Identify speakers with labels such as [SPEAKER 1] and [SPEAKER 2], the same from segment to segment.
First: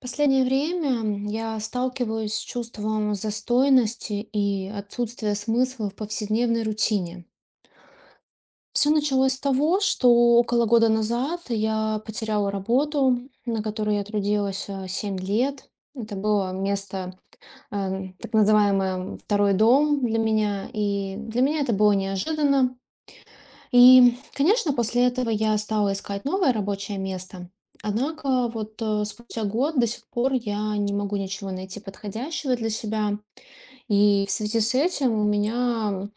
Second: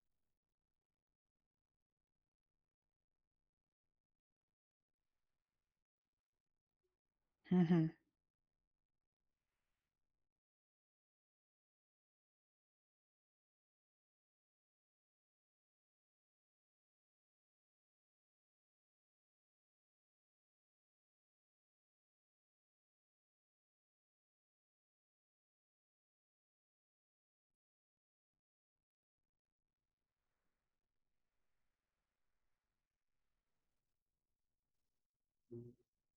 [SPEAKER 1] Последнее время я сталкиваюсь с чувством застойности и отсутствия смысла в повседневной рутине.
[SPEAKER 2] Мгм.
[SPEAKER 1] Все началось с того, что около года назад я потеряла работу, на которой я трудилась 7 лет. Это было место, так называемое второй дом для меня. И для меня это было неожиданно, и, конечно, после этого я стала искать новое рабочее место. Однако вот спустя год до сих пор я не могу ничего найти подходящего для себя. И в связи с этим у меня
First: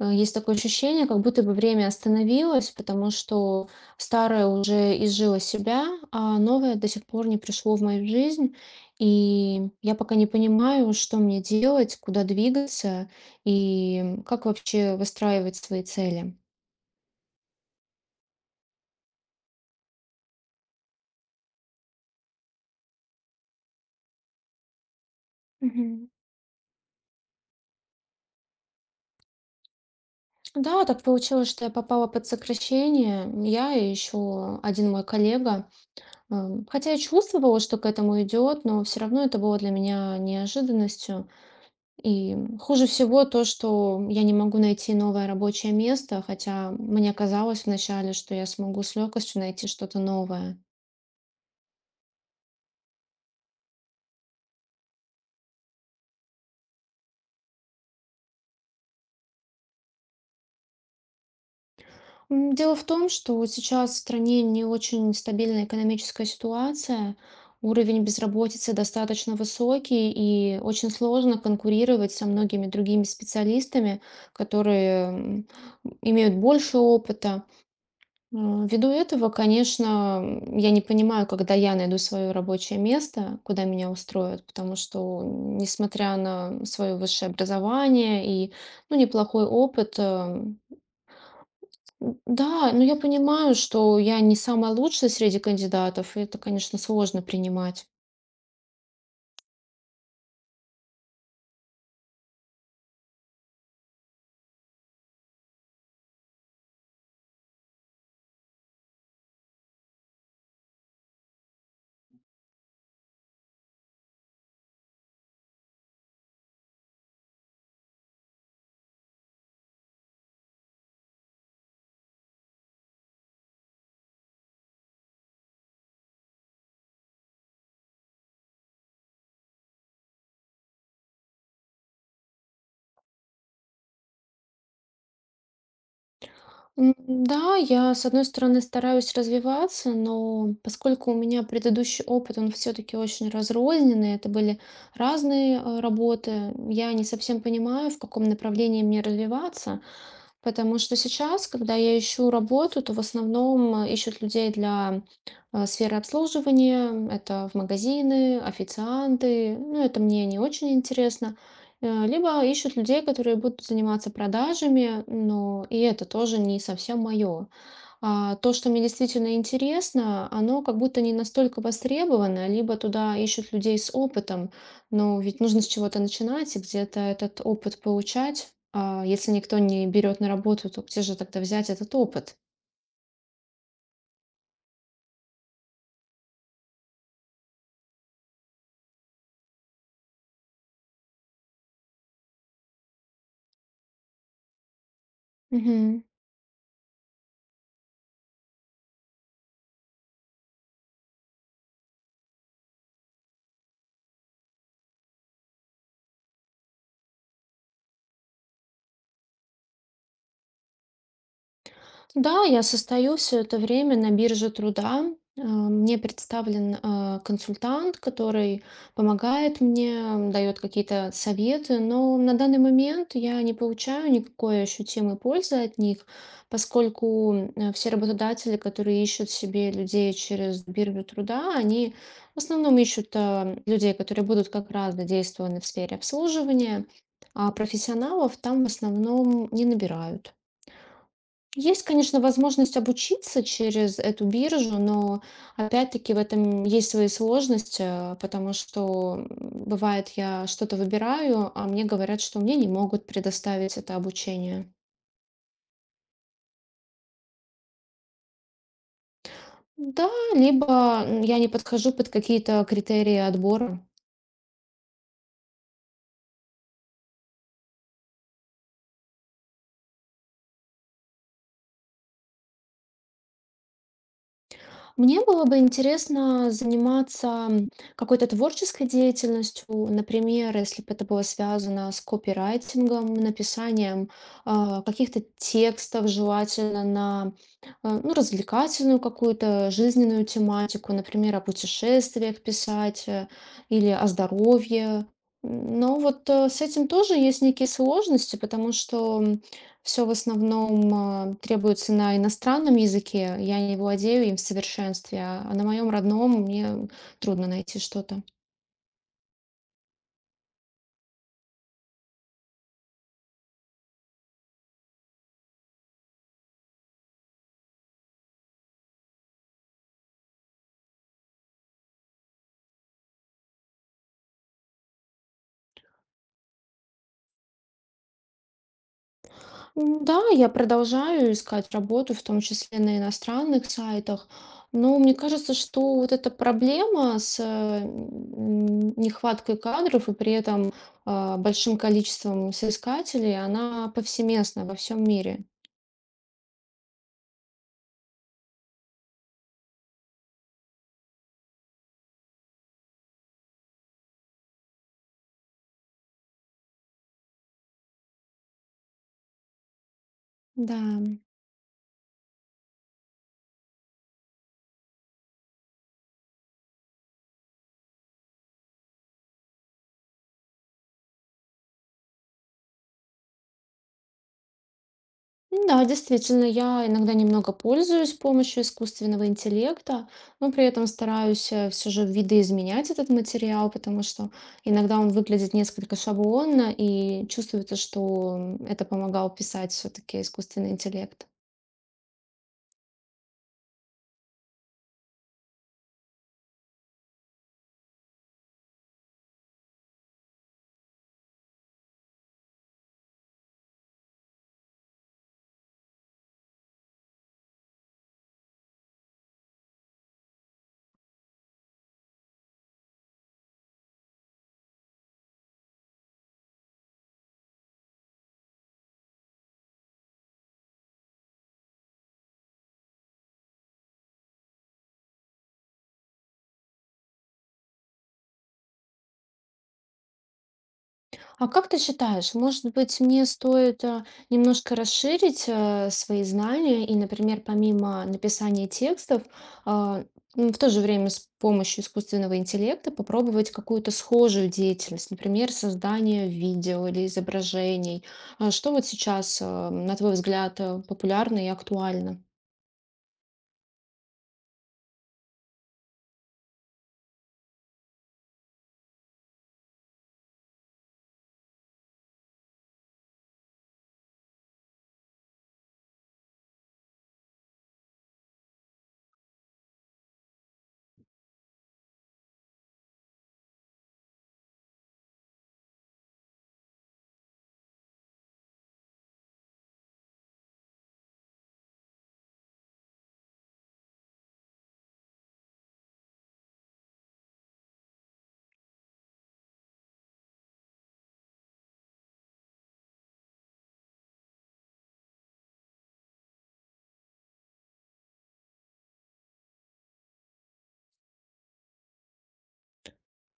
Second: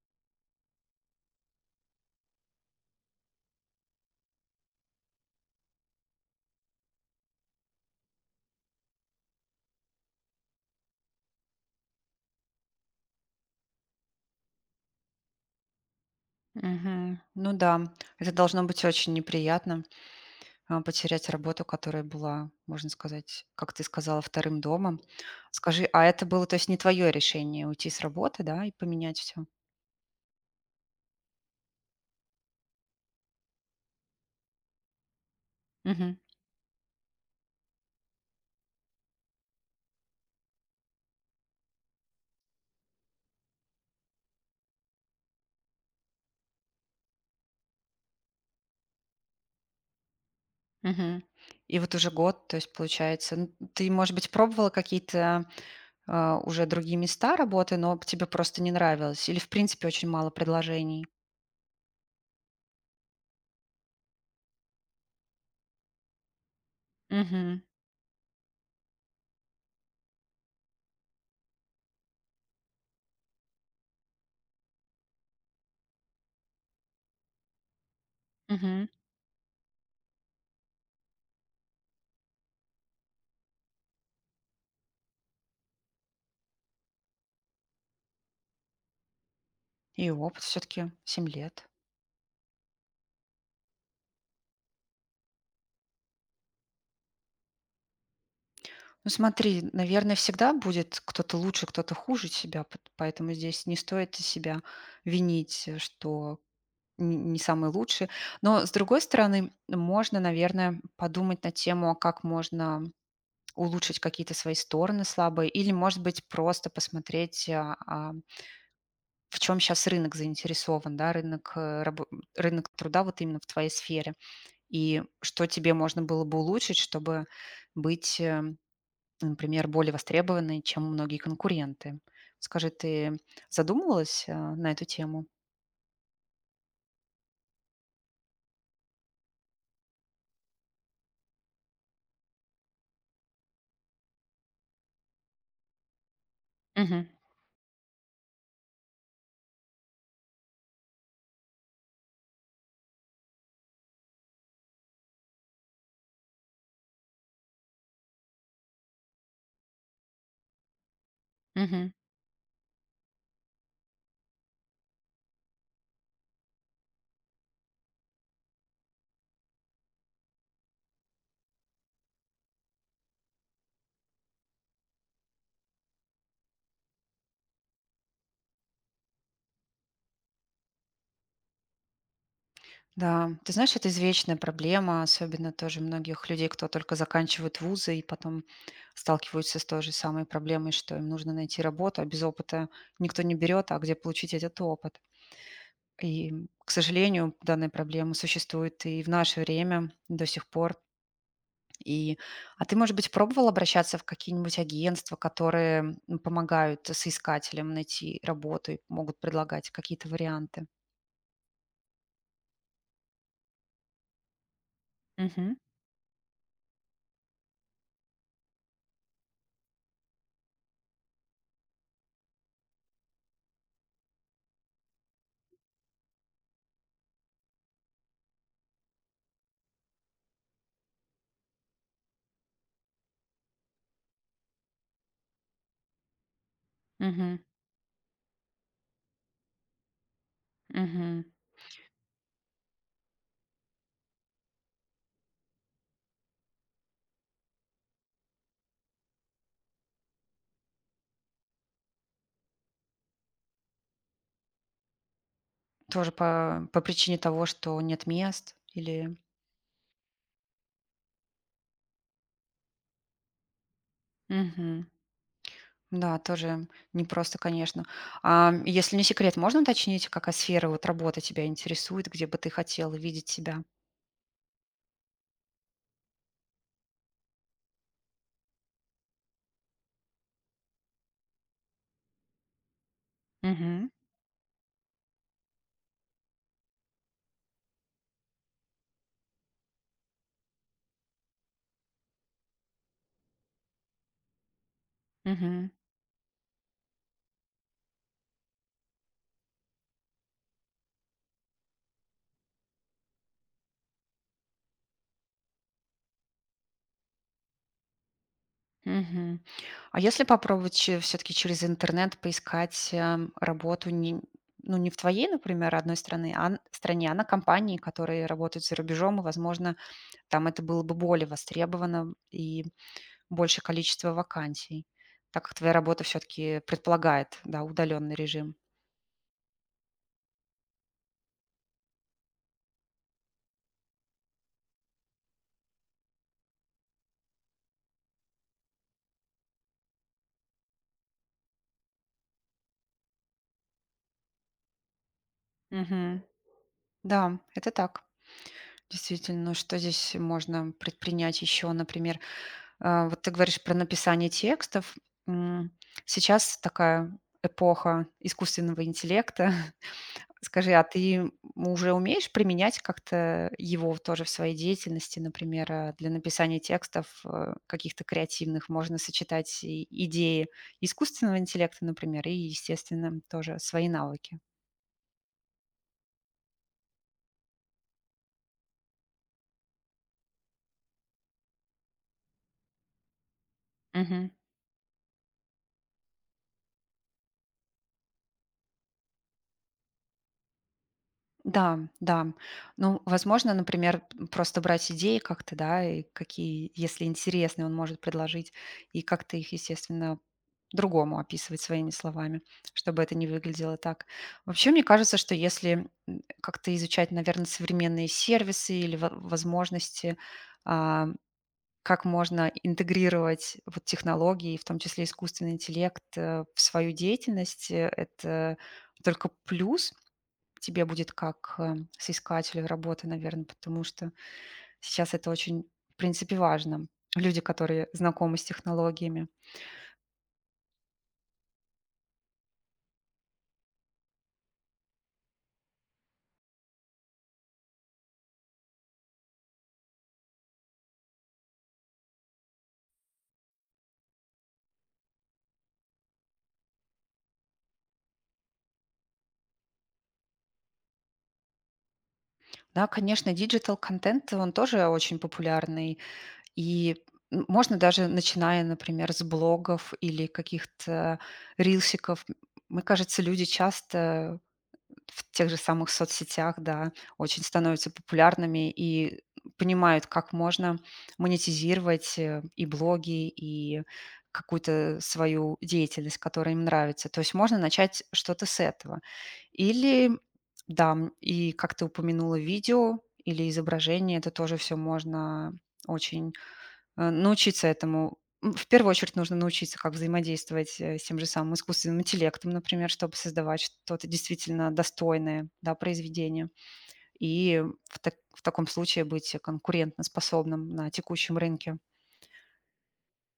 [SPEAKER 1] есть такое ощущение, как будто бы время остановилось, потому что старое уже изжило себя, а новое до сих пор не пришло в мою жизнь. И я пока не понимаю, что мне делать, куда двигаться и как вообще выстраивать свои цели.
[SPEAKER 2] Мгм. Ну да, это должно быть очень неприятно, потерять работу, которая была, можно сказать, как ты сказала, вторым домом. Скажи, а
[SPEAKER 1] Мгм.
[SPEAKER 2] это было, то есть, не твое решение уйти с работы, да, и поменять все?
[SPEAKER 1] Да, так получилось, что я попала под сокращение. Я и еще один мой коллега.
[SPEAKER 2] Мгм.
[SPEAKER 1] Хотя я чувствовала, что к этому идет, но все равно это было для меня неожиданностью. И хуже всего то, что я не могу найти новое рабочее место, хотя мне казалось вначале, что я смогу с легкостью найти что-то новое.
[SPEAKER 2] Мгм. И вот уже год, то есть, получается, ну, ты, может быть, пробовала какие-то, уже другие места работы, но тебе просто не нравилось или, в принципе, очень мало предложений?
[SPEAKER 1] Дело в том, что вот сейчас в стране не очень стабильная экономическая ситуация,
[SPEAKER 2] Мгм.
[SPEAKER 1] уровень безработицы достаточно высокий, и очень сложно конкурировать со многими другими специалистами, которые имеют больше опыта. М,
[SPEAKER 2] Мгм.
[SPEAKER 1] Ввиду этого, конечно, я не понимаю, когда я найду свое рабочее место, куда меня устроят, потому что, несмотря на свое высшее образование и, ну, неплохой опыт,
[SPEAKER 2] И
[SPEAKER 1] э,
[SPEAKER 2] опыт все-таки 7 лет.
[SPEAKER 1] М, Да, но я понимаю, что я не самая лучшая среди кандидатов, и это, конечно, сложно принимать.
[SPEAKER 2] Ну смотри, наверное, всегда будет кто-то лучше, кто-то хуже тебя, поэтому здесь не стоит себя винить, что не самый лучший. Но, с другой стороны, можно, наверное, подумать на тему, а как можно улучшить какие-то свои стороны слабые, или, может быть, просто посмотреть, в чем сейчас рынок заинтересован, да, рынок, рынок труда вот именно в твоей сфере, и что тебе можно было бы улучшить, чтобы быть например, более востребованы, чем многие конкуренты. Скажи, ты задумывалась, на эту тему?
[SPEAKER 1] Да, я, с одной стороны, стараюсь развиваться, но поскольку у меня предыдущий опыт, он все-таки очень разрозненный, это были разные работы, я не
[SPEAKER 2] Мгм.
[SPEAKER 1] совсем понимаю, в каком направлении мне развиваться, потому что сейчас, когда я ищу работу, то в основном ищут людей для сферы обслуживания, это в магазины, официанты, ну это мне не очень интересно.
[SPEAKER 2] Мгм.
[SPEAKER 1] Либо ищут людей, которые будут заниматься продажами, но и это тоже не совсем мое. То, что мне действительно интересно, оно как будто не настолько востребовано, либо туда ищут людей с опытом, но ведь нужно с чего-то начинать и где-то этот опыт получать. А если никто не берет на работу, то где же тогда взять этот опыт?
[SPEAKER 2] Да, ты знаешь, это извечная проблема, особенно тоже многих людей, кто только заканчивает вузы и потом сталкиваются с той же самой проблемой, что им нужно найти работу, а без опыта никто не берет, а где получить этот опыт?
[SPEAKER 1] Мгм.
[SPEAKER 2] И, к сожалению, данная проблема существует и в наше время до сих пор. И, а ты, может быть, пробовал обращаться в какие-нибудь агентства, которые помогают соискателям найти работу и могут предлагать какие-то варианты?
[SPEAKER 1] Да, я состою все это время на бирже труда.
[SPEAKER 2] Мгм.
[SPEAKER 1] Мне представлен, консультант, который помогает мне, дает какие-то советы, но на данный момент я не получаю никакой ощутимой пользы от них, поскольку, все работодатели, которые ищут себе людей через биржу труда, они в основном ищут, людей, которые будут как раз задействованы в сфере обслуживания,
[SPEAKER 2] Мгм.
[SPEAKER 1] а профессионалов там в основном не набирают.
[SPEAKER 2] Мгм.
[SPEAKER 1] Есть, конечно, возможность обучиться через эту биржу, но опять-таки в этом есть свои сложности, потому что бывает, я что-то выбираю, а мне говорят, что мне не могут предоставить это обучение.
[SPEAKER 2] Тоже по причине того, что нет мест или...
[SPEAKER 1] Да, либо я не подхожу под какие-то критерии отбора.
[SPEAKER 2] Мгм. Да, тоже непросто, конечно. А если не секрет, можно уточнить, какая сфера вот работы тебя интересует, где бы ты хотел видеть себя?
[SPEAKER 1] Мне было бы интересно заниматься, какой-то творческой деятельностью. Например, если бы это было связано с копирайтингом,
[SPEAKER 2] Мгм.
[SPEAKER 1] написанием, каких-то текстов, желательно на, ну, развлекательную какую-то жизненную тематику. Например, о путешествиях писать, или о здоровье.
[SPEAKER 2] Мгм.
[SPEAKER 1] Но вот, с этим тоже есть некие сложности, потому что все в основном требуется на иностранном языке. Я не владею им в совершенстве, а на моем родном мне трудно найти что-то.
[SPEAKER 2] Мгм. А если попробовать все-таки через интернет поискать работу не, ну, не в твоей, например, одной страны, стране, а на компании, которые работают за рубежом, и, возможно, там это было бы более востребовано и больше количество вакансий, так как твоя работа все-таки предполагает, да, удаленный режим.
[SPEAKER 1] Да, я продолжаю искать работу, в том числе на иностранных сайтах. Но мне кажется, что вот эта проблема с нехваткой кадров и при этом большим количеством соискателей, она повсеместна во всем мире.
[SPEAKER 2] Мгм. Да, это так. Действительно, ну, что здесь можно предпринять еще, например, а, вот ты говоришь про написание текстов. М, Сейчас такая эпоха искусственного интеллекта. Скажи,
[SPEAKER 1] Да.
[SPEAKER 2] а ты уже умеешь применять как-то его тоже в своей деятельности, например, для написания текстов каких-то креативных? Можно сочетать и идеи искусственного интеллекта, например, и, естественно, тоже свои навыки.
[SPEAKER 1] Ну Да, действительно, я иногда немного пользуюсь помощью искусственного интеллекта, но при этом стараюсь все же видоизменять этот материал, потому что иногда он выглядит несколько шаблонно и чувствуется, что это помогал писать все-таки искусственный интеллект.
[SPEAKER 2] Да, да. Ну, возможно, например, просто брать идеи как-то, да, и какие, если интересные, он может предложить, и как-то их, естественно, другому описывать своими словами, чтобы это не выглядело так. Вообще, мне кажется, что если как-то изучать, наверное, современные сервисы или возможности, а, как можно интегрировать вот технологии, в том числе искусственный интеллект, в свою деятельность, это только плюс, тебе будет как, соискателю работы, наверное, потому что сейчас это очень, в принципе, важно. Люди, которые знакомы с технологиями.
[SPEAKER 1] А как ты считаешь, может быть, мне стоит немножко расширить свои знания и, например, помимо написания текстов, а, в то же время с помощью искусственного интеллекта попробовать какую-то схожую деятельность, например, создание видео или изображений? Что вот сейчас, на твой взгляд, популярно и актуально?
[SPEAKER 2] Да, конечно, диджитал-контент, он тоже очень популярный. И, можно даже, начиная, например, с блогов или каких-то рилсиков, мне кажется, люди часто в тех же самых соцсетях, да, очень становятся популярными и понимают, как можно монетизировать и блоги, и какую-то свою деятельность, которая им нравится. То есть можно начать что-то с этого. Или, да, и как ты упомянула, видео или изображение, это тоже все можно очень научиться этому. В первую очередь нужно научиться, как взаимодействовать с тем же самым искусственным интеллектом, например, чтобы создавать что-то действительно достойное, да, произведение. И в, в таком случае быть конкурентоспособным на текущем рынке.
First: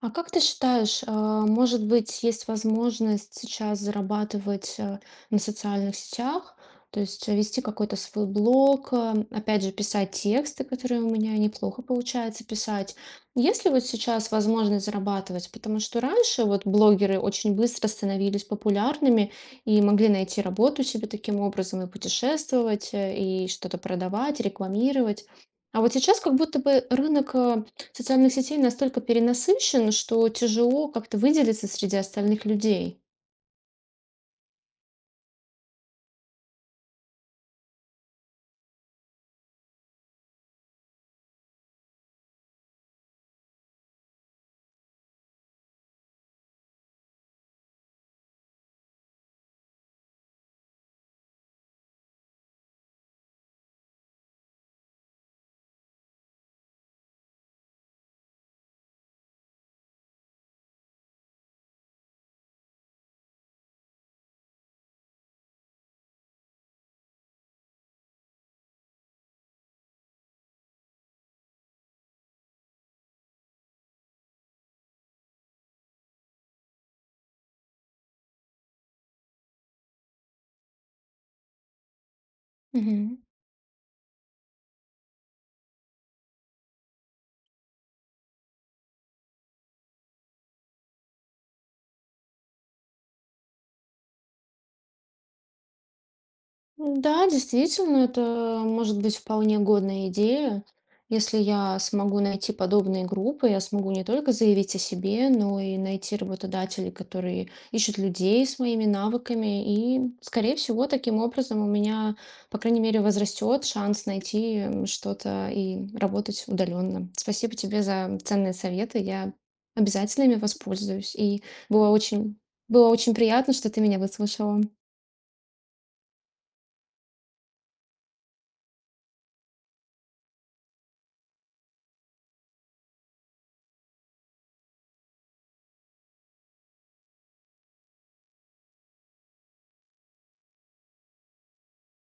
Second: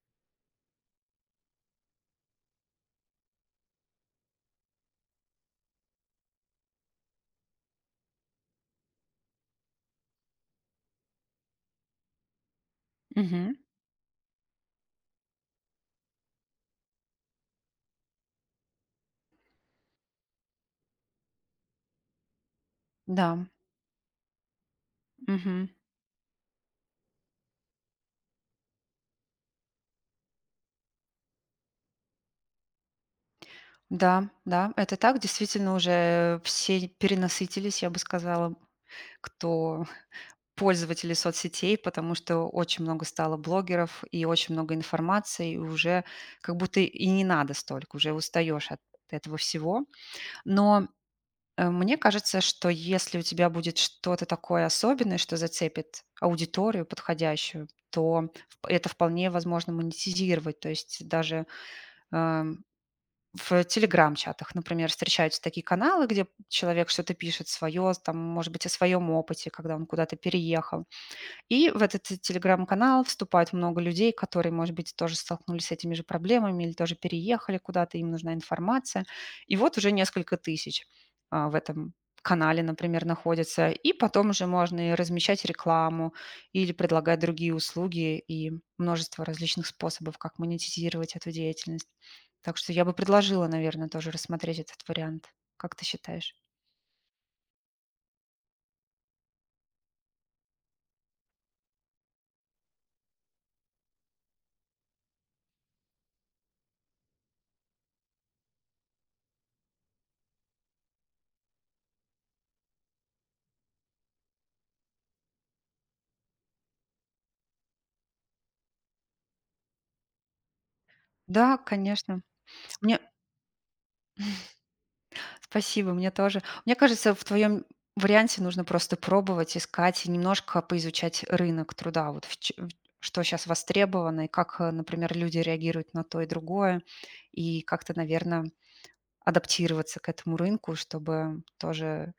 [SPEAKER 1] А как ты считаешь, может быть, есть возможность сейчас зарабатывать на социальных сетях, то есть вести какой-то свой блог, а, опять же, писать тексты, которые у меня неплохо получается писать.
[SPEAKER 2] Мгм.
[SPEAKER 1] Есть ли вот сейчас возможность зарабатывать? Потому что раньше вот блогеры очень быстро становились популярными и могли найти работу себе таким образом и путешествовать,
[SPEAKER 2] Да.
[SPEAKER 1] и что-то продавать, рекламировать.
[SPEAKER 2] Мгм.
[SPEAKER 1] А вот сейчас как будто бы рынок социальных сетей настолько перенасыщен, что тяжело как-то выделиться среди остальных людей.
[SPEAKER 2] Да, да, это так. Действительно, уже все перенасытились, я бы сказала, кто пользователей соцсетей, потому что очень много стало блогеров и очень много информации, и уже как будто и не надо столько, уже устаешь от этого всего. Но мне кажется, что если у тебя будет что-то такое особенное, что зацепит аудиторию подходящую, то это вполне возможно монетизировать. То есть даже эм, в телеграм-чатах, например, встречаются такие каналы, где человек что-то пишет свое, там, может быть, о своем опыте, когда он куда-то переехал и в этот т телеграм-канал вступают много людей, которые, может быть, тоже столкнулись с этими же проблемами или тоже переехали куда-то, им нужна информация. И вот уже несколько тысяч, в этом канале, например,
[SPEAKER 1] Мгм.
[SPEAKER 2] находятся. И потом уже можно и размещать рекламу или предлагать другие услуги и множество различных способов, как монетизировать эту деятельность. Так что я бы предложила, наверное, тоже рассмотреть этот вариант. Как ты считаешь?
[SPEAKER 1] Да, действительно, это может быть вполне годная идея. Если я смогу найти подобные группы, я смогу не только заявить о себе, но и найти работодателей, которые ищут людей с моими навыками. И, скорее всего, таким образом у меня, по крайней мере, возрастет шанс найти что-то и работать удаленно. Спасибо тебе за ценные советы. Я обязательно ими воспользуюсь. И
[SPEAKER 2] Да,
[SPEAKER 1] было
[SPEAKER 2] конечно.
[SPEAKER 1] очень, было
[SPEAKER 2] Мне
[SPEAKER 1] очень приятно, что ты меня выслушала.
[SPEAKER 2] Спасибо, мне тоже. Мне кажется, в твоем варианте нужно просто пробовать, искать и немножко поизучать рынок труда, вот что сейчас востребовано, и как, например, люди реагируют на то и другое, и как-то, наверное, адаптироваться к этому рынку, чтобы тоже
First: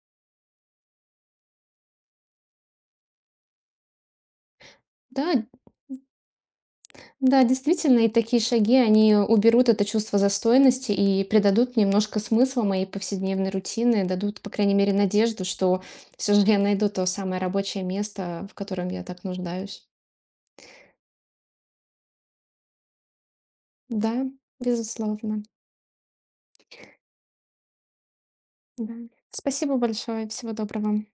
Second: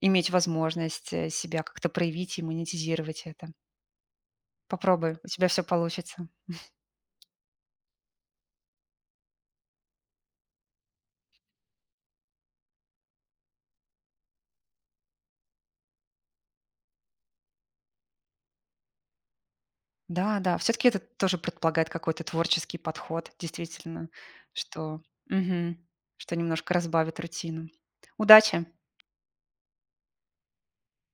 [SPEAKER 2] иметь возможность себя как-то проявить и монетизировать это. Попробуй,
[SPEAKER 1] Да,
[SPEAKER 2] у тебя все получится.
[SPEAKER 1] Да, действительно, и такие шаги, они уберут это чувство застойности и придадут немножко смысла моей повседневной рутины, дадут, по крайней мере, надежду, что все же я найду то самое рабочее место, в котором я так нуждаюсь.
[SPEAKER 2] Да, да, все таки это тоже предполагает какой-то творческий подход, действительно,
[SPEAKER 1] Да,
[SPEAKER 2] что
[SPEAKER 1] безусловно.
[SPEAKER 2] мгм, что немножко разбавит рутину. Удачи!
[SPEAKER 1] Да. Спасибо большое. Всего доброго.